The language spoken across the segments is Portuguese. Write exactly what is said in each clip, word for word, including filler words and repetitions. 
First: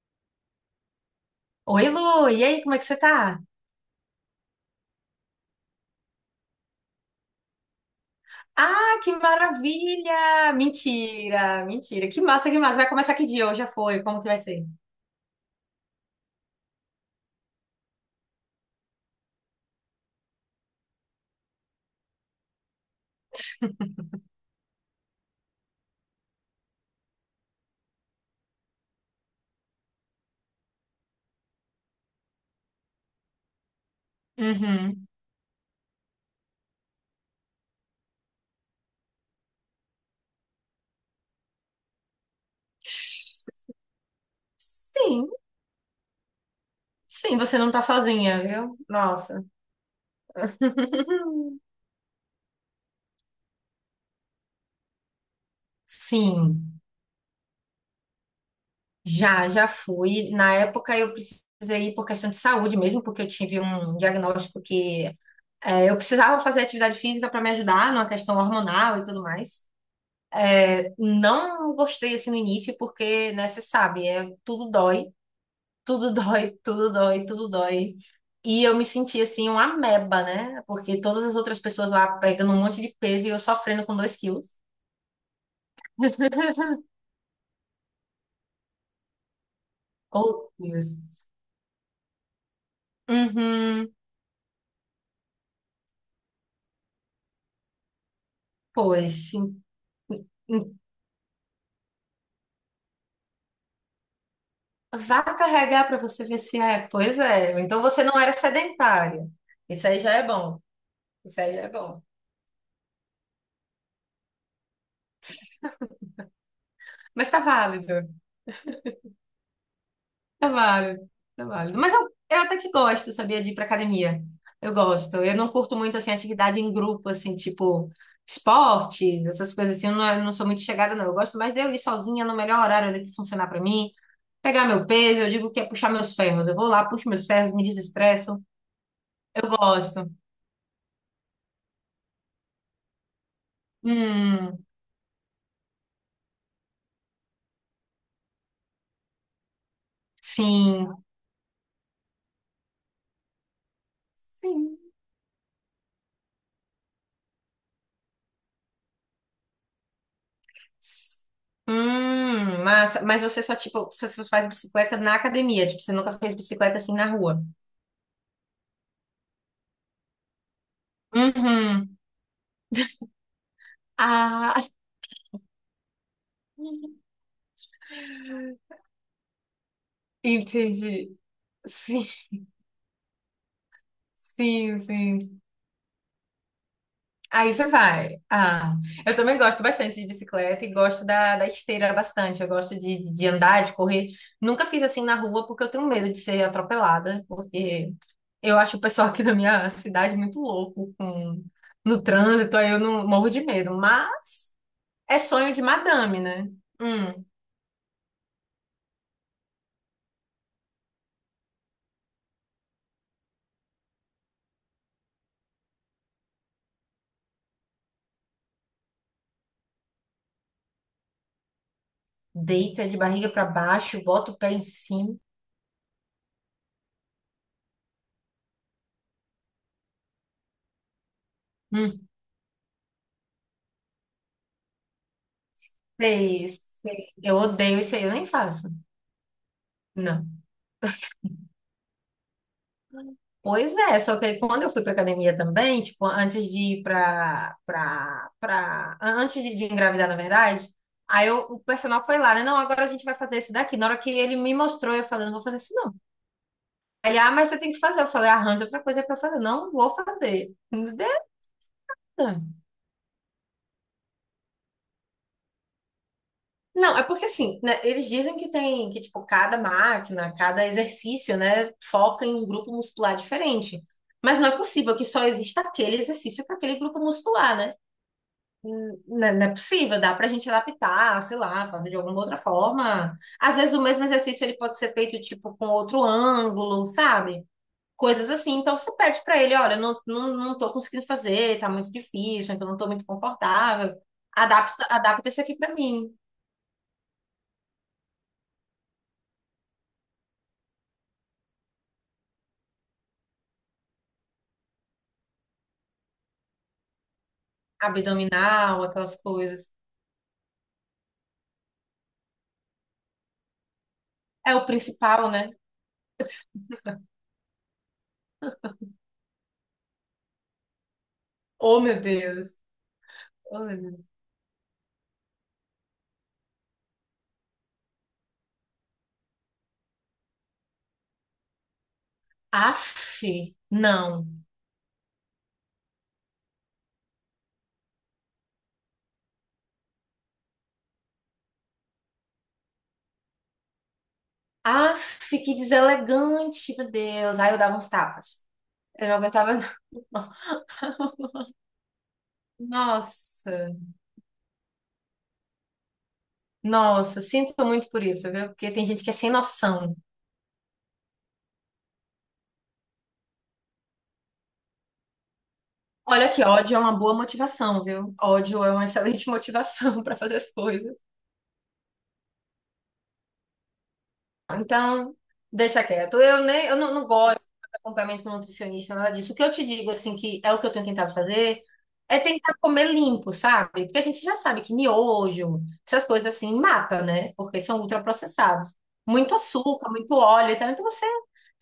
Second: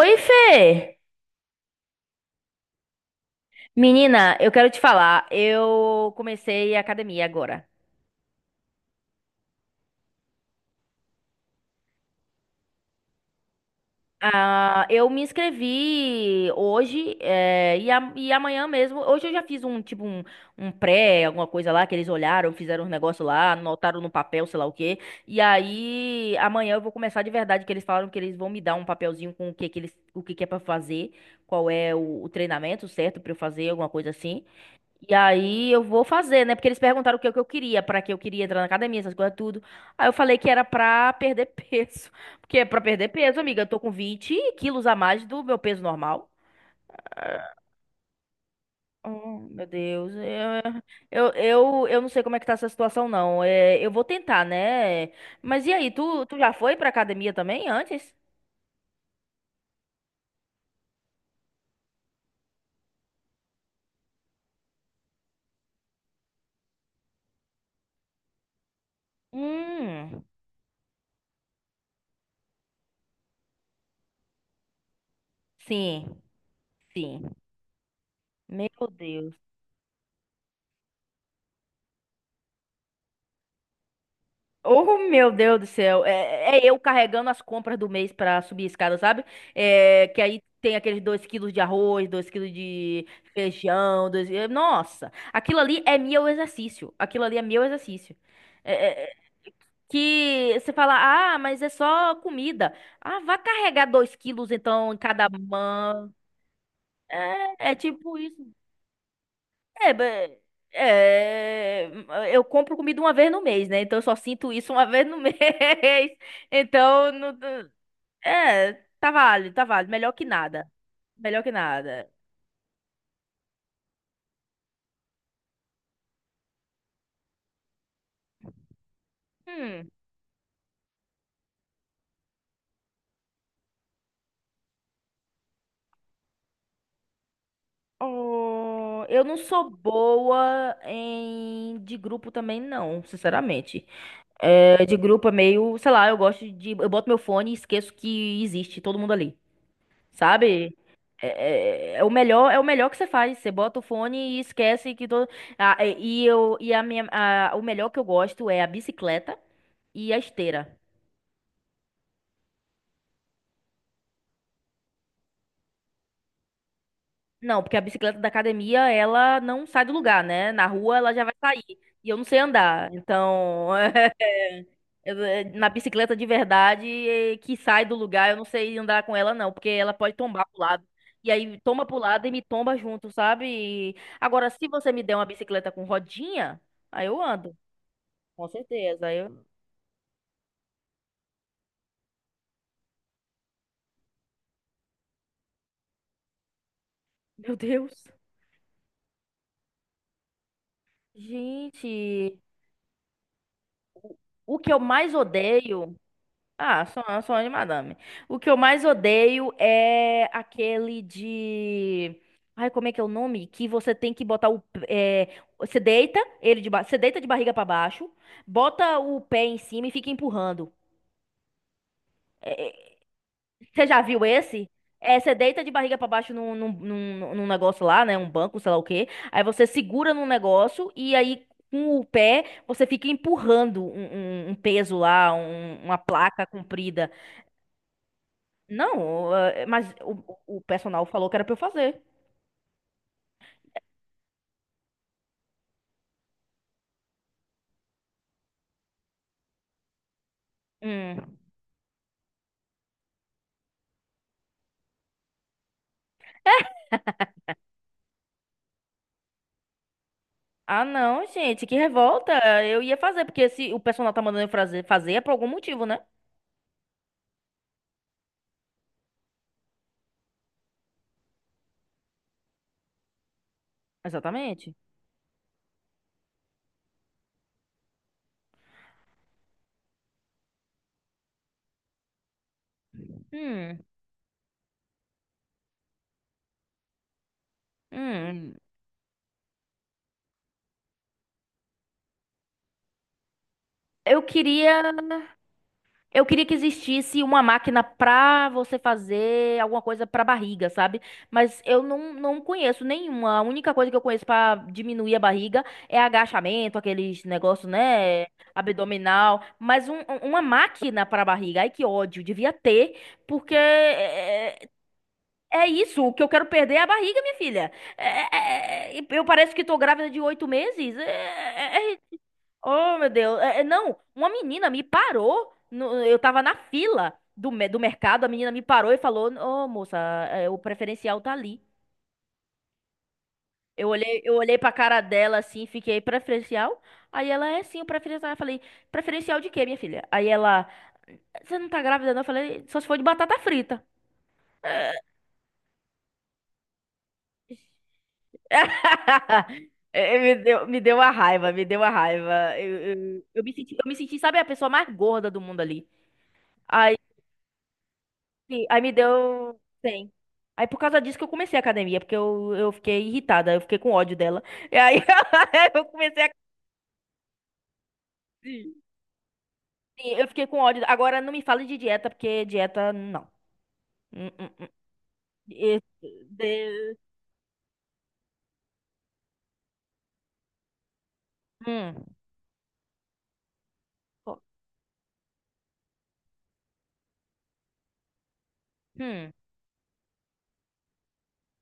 Oi, Fê! Oi, Lu, e aí, como é que você tá? Menina, eu quero te falar, eu comecei a academia agora. Ah, que maravilha! Mentira, mentira. Que massa, que massa. Vai começar que dia? Hoje já foi. Como que vai ser? Ah, eu me inscrevi hoje, eh, e, a- e amanhã mesmo. Hoje eu já fiz um tipo um, um pré, alguma coisa lá, que eles olharam, fizeram um negócio lá, anotaram no papel, sei lá o quê. E aí amanhã eu vou começar de verdade, que eles falaram que eles vão me dar um papelzinho com o que, que eles, o que, que é pra fazer, qual é o, o treinamento certo pra eu fazer, alguma coisa assim. Uhum. E aí eu vou fazer, né? Porque eles perguntaram o que eu que eu queria, pra que eu queria entrar na academia, essas coisas tudo. Aí eu falei que era pra perder peso. Porque é pra perder peso, amiga. Eu tô com vinte quilos a mais Sim, do meu peso normal. sim, você não tá sozinha, viu? Oh, Nossa. meu Deus. Eu, eu, eu, eu não sei como é que tá essa situação, não. É, eu vou tentar, né? Mas e aí, tu, tu já foi Sim, pra academia também antes? já, já fui. Na época eu precisei ir por questão de saúde mesmo, porque eu tive um diagnóstico que é, eu precisava fazer atividade física para me ajudar numa questão hormonal e tudo mais. Hum, É, Não gostei assim no início, porque, né, você sabe, é, tudo dói, tudo sim, dói, tudo sim. dói, tudo dói. E Meu eu me senti Deus. assim, uma ameba, né? Porque todas as outras pessoas lá pegando um monte de peso e eu sofrendo com dois quilos. Oh, meu Deus do céu. É, é é eu carregando as compras do mês pra subir a escada, sabe? É, que aí Oh, tem aqueles dois Deus. quilos de arroz, dois quilos de Uhum. feijão. Dois... eh, Nossa, aquilo ali é meu exercício. Aquilo ali é meu exercício. É, é, é, Pois, em- que você em- fala, ah, mas é só comida. Ah, vá carregar dois quilos então em Vá cada carregar para mão. você ver se é. Pois é. É, é Então você tipo não era isso. sedentário. Isso É, aí já é be- bom. Isso aí já é é, bom. eu compro comida uma vez no mês, né? Então eu só sinto isso uma vez no mês. Então, Mas não, tá não- válido. é, tá válido, tá válido. Melhor que É nada. válido, Melhor é que válido. Mas eu, nada. eu até que gosto, sabia, de ir pra academia. Eu gosto. Eu não curto muito, assim, atividade em grupo, assim, tipo esportes, essas coisas assim. Hum. Eu não, é, eu não sou muito chegada, não. Eu gosto mais de eu ir sozinha no melhor horário ali que funcionar pra mim. Pegar meu peso, eu digo que é puxar meus ferros. Eu vou lá, puxo meus ferros, me desestresso. Oh, eu não Eu sou gosto. boa em de grupo também, não, sinceramente. Hum, É, de grupo é meio, sei lá, eu gosto de. Eu boto meu fone e esqueço que existe todo mundo ali. Sabe? sim. É, é- é o melhor, é o melhor que você faz. Você bota o fone e Sim. esquece que todo. Ah, e e eu e a minha, a- O melhor que eu gosto é a bicicleta e a esteira. Hum, massa. Mas você só, tipo, você só faz bicicleta na academia. Tipo, você nunca fez bicicleta assim na rua. Não, porque a bicicleta da academia, ela não sai do lugar, né? Na rua ela já vai sair. Uhum. E eu não sei andar. Então, Ah, eu- eh, na bicicleta de verdade, eh, que sai do lugar, eu não sei andar com ela, não, porque ela pode tombar pro lado. entendi. E aí toma pro Sim, lado e me tomba junto, sabe? E- Agora, se sim, você me der uma sim. bicicleta com rodinha, aí eu Aí ando, você vai. com Ah, certeza. eu Aí também eu... gosto bastante de bicicleta e gosto da, da esteira bastante. Eu gosto de, de andar, de correr. Nunca fiz assim na rua porque eu tenho medo de ser atropelada, Meu porque Deus. eu acho o pessoal aqui da minha cidade muito louco com, no Gente, trânsito, aí eu não morro de medo. Mas o o que eu mais é sonho de odeio. madame, né? Ah, sou, eu Hum, sou de madame. O que eu mais odeio é aquele de. Ai, como é que é o nome? Que você tem que botar o. É... Você deita ele de ba... você deita de barriga pra baixo, bota o pé em cima e fica empurrando. É, é, deita de barriga pra Você já baixo, viu bota o pé em esse? cima. É, você deita de barriga pra baixo num, num, num, num negócio lá, né? Um banco, sei lá o quê. Aí você segura num negócio e aí com o Hum, pé você fica empurrando um, um- um peso lá, um- uma placa sei, comprida. sei. Eu odeio isso aí, eu nem faço. Não, eh, mas Não. o, o personal falou que era pra eu fazer. Pois é, só que aí quando eu fui para academia também, tipo, antes de ir para para para antes de, de engravidar, na verdade, aí Hum. eu- o personal foi lá, né? Não, agora a gente vai fazer esse daqui. Na hora que ele me mostrou, eu falei, não vou fazer isso não. Ele, ah, mas você tem que fazer. Eu falei, arranja outra coisa para eu fazer. Não vou fazer. Ah, Não deu. não, gente, que revolta. Eu ia fazer, porque se o personal tá mandando eu fazer, fazer é por algum motivo, né? Não, é porque assim, né, eles dizem que tem que tipo cada máquina, cada exercício, né, foca em um grupo muscular diferente. Mas não é Exatamente. possível que só exista aquele exercício para aquele grupo muscular, né? Não é não é possível, dá pra gente adaptar, sei lá, fazer de alguma outra forma. Às vezes Hum, o mesmo exercício ele pode ser feito tipo com outro ângulo, sabe? Coisas assim. hum. Então você pede pra ele, olha, eu não, não, não tô conseguindo fazer, tá muito difícil, então não tô muito confortável. Eu queria. Adapta, adapta isso aqui pra mim. Eu queria que existisse uma máquina pra você fazer alguma coisa pra barriga, sabe? Mas eu não, não conheço nenhuma. A única coisa que eu conheço pra diminuir a barriga é agachamento, aqueles negócios, né? Abdominal, aquelas Abdominal. coisas. Mas um- um- uma máquina pra barriga, ai que ódio, devia ter, porque É é, o é principal, né? é isso. O que eu quero perder é a barriga, minha filha. É- é- é- é, eu pareço que tô grávida de oito meses. É, Oh, é- é meu Deus. Oh, meu Deus. Oh, É, é, meu não, Deus. uma menina me parou. No- eu tava na fila do, me- do mercado, a menina me parou e falou: Ô, moça, é, o preferencial tá ali. Aff, Eu olhei, não. eu olhei pra cara dela assim, fiquei preferencial. Aí ela é sim, o preferencial. Eu falei: preferencial de quê, minha filha? Aí ela: você não tá grávida, não? Eu falei: só se for de batata frita. Aff, que deselegante, meu Deus. Aí eu dava uns tapas. Eu não aguentava. É, Me deu, me deu uma raiva, me deu uma raiva. Eu, eu, eu me Nossa, senti, eu me senti, sabe, a pessoa mais gorda do mundo ali. nossa, sinto muito por isso, viu? Sim, Porque aí tem me gente que é sem deu noção. cem. Aí por causa disso que eu comecei a academia, porque eu, eu fiquei irritada, eu fiquei com ódio dela. E aí eu comecei Olha a. que ódio é uma boa motivação, viu? Ódio é Sim, uma excelente motivação para eu fazer fiquei as com ódio. coisas. Agora não me fale de dieta, porque dieta, não. Hum, hum, hum. Então, E- deixa quieto. Eu nem, eu não, de- não gosto de acompanhamento com nutricionista, nada disso. O que eu te digo, assim, que é o que eu tenho tentado fazer, hum, é tentar comer limpo, sabe? Porque a gente já sabe que miojo, essas coisas assim, mata, né? Porque são ultraprocessados. hum, Muito açúcar, muito óleo e tal. Então você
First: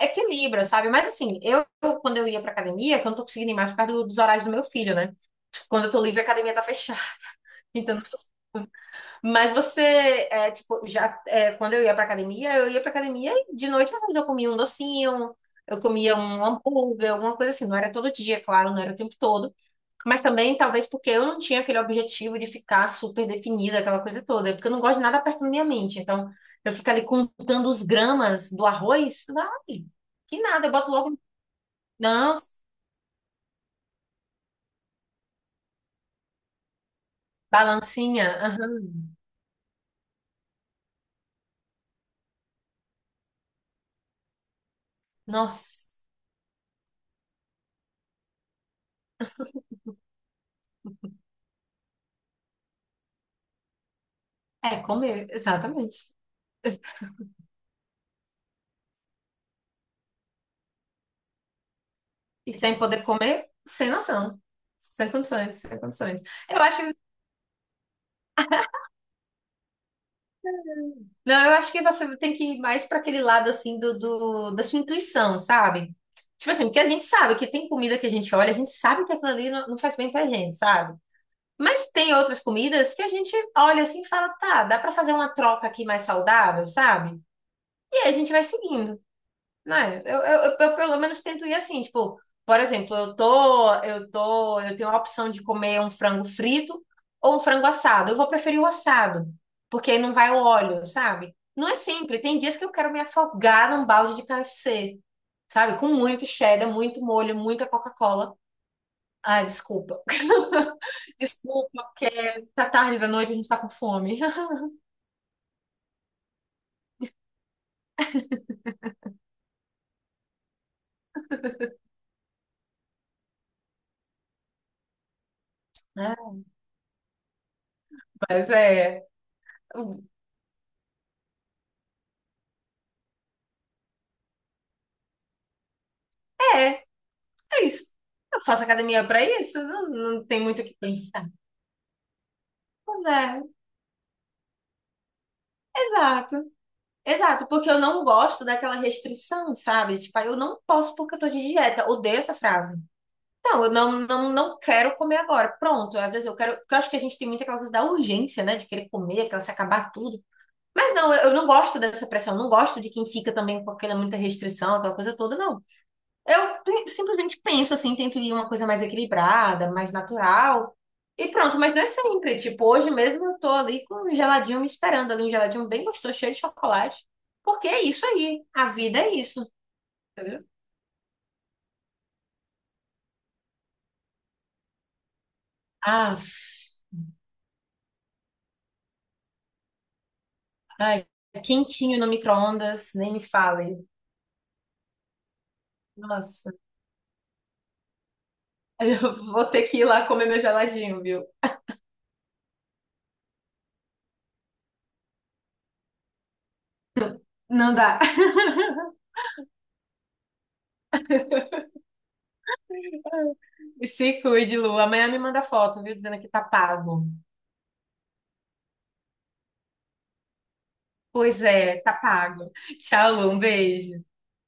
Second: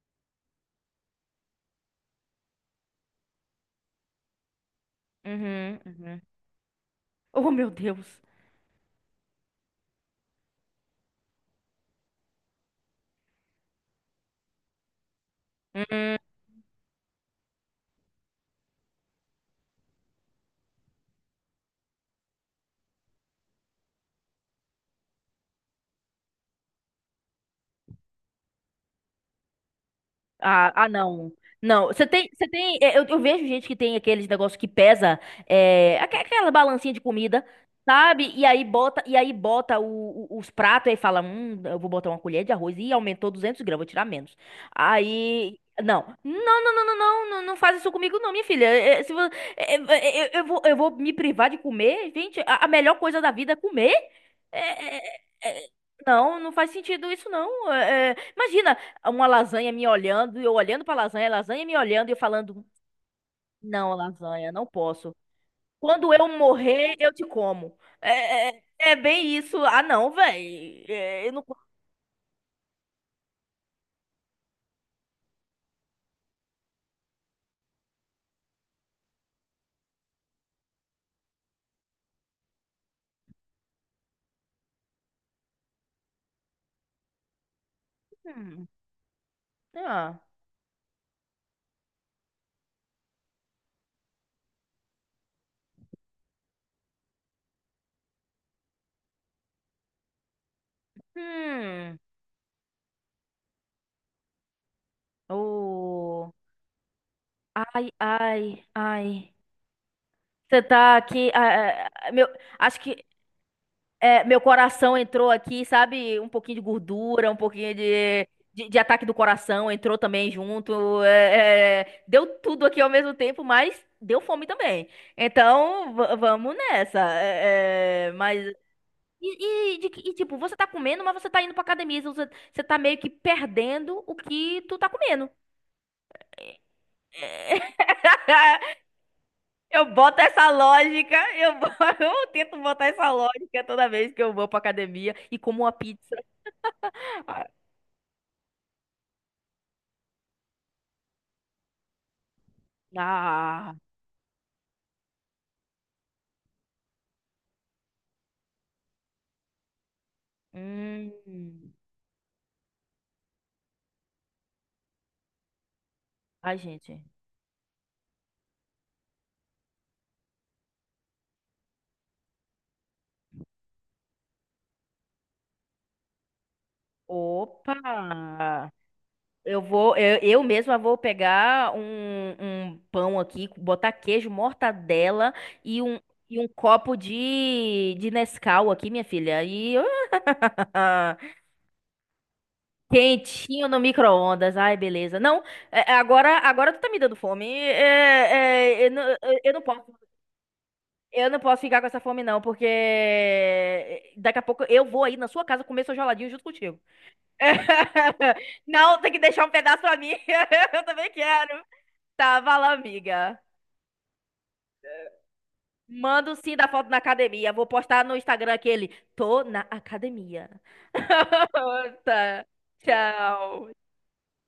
equilibra, sabe? Mas assim, eu, eu, quando eu ia pra academia, que eu não tô conseguindo ir mais por causa do- dos horários do meu filho, né? uhum, Quando eu tô uhum. livre, a academia tá fechada. Oh, meu Então Deus. mas você, é, tipo, já, é, quando eu ia pra academia, eu ia pra academia e de noite, às vezes, eu comia um docinho, eu Hum, comia hum. um hambúrguer, alguma coisa assim. Não era todo dia, claro, não era o tempo todo. Mas também, talvez, porque eu não tinha aquele objetivo de ficar super definida, aquela coisa toda. É Porque eu não gosto de nada apertando minha mente. Então, eu fico ali contando os gramas do arroz, vai, que nada, eu Ah, ah, boto logo. Um não. Não, você tem, Não, você tem, é, eu, eu vejo gente que tem aqueles negócios que pesa, é, aque- aquela balancinha de comida, balancinha. sabe? E aí bota, aham. e aí bota o- o- os pratos e fala, hum, eu vou botar uma colher de arroz e aumentou duzentas gramas, vou tirar menos. Aí, Nossa, não, não, não, não, não, não, não, não faz isso comigo não, minha filha. É, é, se vo- é, é, é, eu, eu vou, eu vou me privar de comer, gente, a, a melhor coisa da vida é comer. é É, é, comer, é, é, exatamente. não, não faz sentido isso não. É, é, imagina uma lasanha me olhando, e eu olhando pra lasanha, a lasanha me olhando e eu E falando, sem poder comer, sem não, noção. lasanha, não Sem posso. condições, sem Quando condições. eu Eu acho, morrer, eu te como. É, é, é é bem isso. Ah, não, velho. Eu não, não. eu acho que você tem que ir mais para aquele lado assim do, do- da sua intuição, sabe? Tipo assim, porque a gente sabe que tem comida que a gente olha, a gente sabe que aquilo ali não, não faz bem pra gente, sabe? Mas tem outras comidas que a gente olha assim e fala, tá, dá para fazer uma troca aqui mais saudável, sabe? E aí a gente vai Hum. seguindo. Não é? Eu, Ah. eu, eu- eu pelo menos tento ir assim, tipo, por exemplo, eu tô, eu tô, eu tenho a opção de comer um frango frito ou um frango assado. Eu vou preferir o assado, porque aí não vai o óleo, sabe? Não é Hum. sempre. Tem dias que eu quero me afogar num balde de K F C, sabe? Com muito Oh. cheddar, muito molho, muita Ai, Coca-Cola. ai, ai. Ai, desculpa. Você tá aqui. Desculpa, Ah, ah, ah, meu, tá acho tarde que da noite, a gente tá com fome. é, meu coração entrou aqui, sabe? Um pouquinho de gordura, um pouquinho de, de, de ataque do coração entrou também junto. é, é, deu tudo aqui ao mesmo tempo, mas deu fome também. Então, va- É, vamos nessa. é, é, mas. Mas é, E, e de que- e, tipo, você tá comendo, mas você tá indo pra academia. Então Você, você tá meio que perdendo o que tu tá comendo. é, é isso. Eu faço academia pra isso, Eu não, boto não tem essa muito o que lógica, pensar. eu, bo- eu tento botar Pois essa é, lógica toda vez que eu vou pra academia e como uma pizza. exato. Exato, porque eu não gosto daquela restrição, sabe? Tipo, ah, eu não posso porque eu tô de dieta. Odeio essa frase. Não, eu Ah, não, não, não quero comer agora. Pronto, às vezes eu quero. Porque eu acho que a gente tem muito aquela coisa da urgência, né? De querer comer, aquela se acabar tudo. Mas não, eu, eu não hum. gosto dessa pressão. Não gosto de quem fica também com aquela muita restrição, aquela coisa toda, não. Ai, Eu prim- gente. simplesmente penso assim, tento ir uma coisa mais equilibrada, mais natural. E pronto, mas não é sempre. Tipo, hoje mesmo eu tô ali com um geladinho me esperando ali, um geladinho bem gostoso, cheio de chocolate. Porque é isso aí. A Opa! vida é isso, Eu vou, eu, eu entendeu? mesma vou pegar um, um pão aqui, botar queijo, mortadela e um, Ah, e um copo de, de Nescau aqui, minha filha. E ai, ah, quentinho no micro-ondas, nem me quentinho no fale. micro-ondas. Ai, beleza. Não, é- é agora, Nossa, agora tu tá me dando fome. É, é, eu, não, eu eu vou eu não ter que posso, ir lá comer meu geladinho, viu? eu não posso ficar com essa fome, não, porque é, daqui a pouco eu vou aí na sua casa comer seu geladinho junto contigo. Não dá. Não, tem que deixar um pedaço pra mim. Eu também quero. Tá, vai lá, amiga. Se cuide, Lu. Amanhã me manda foto, viu? Dizendo que Manda o tá sim da foto na pago. academia. Vou postar no Instagram aquele. Tô na academia. Pois é, tá Tá. pago. Tchau, Lu. Um Tchau. beijo.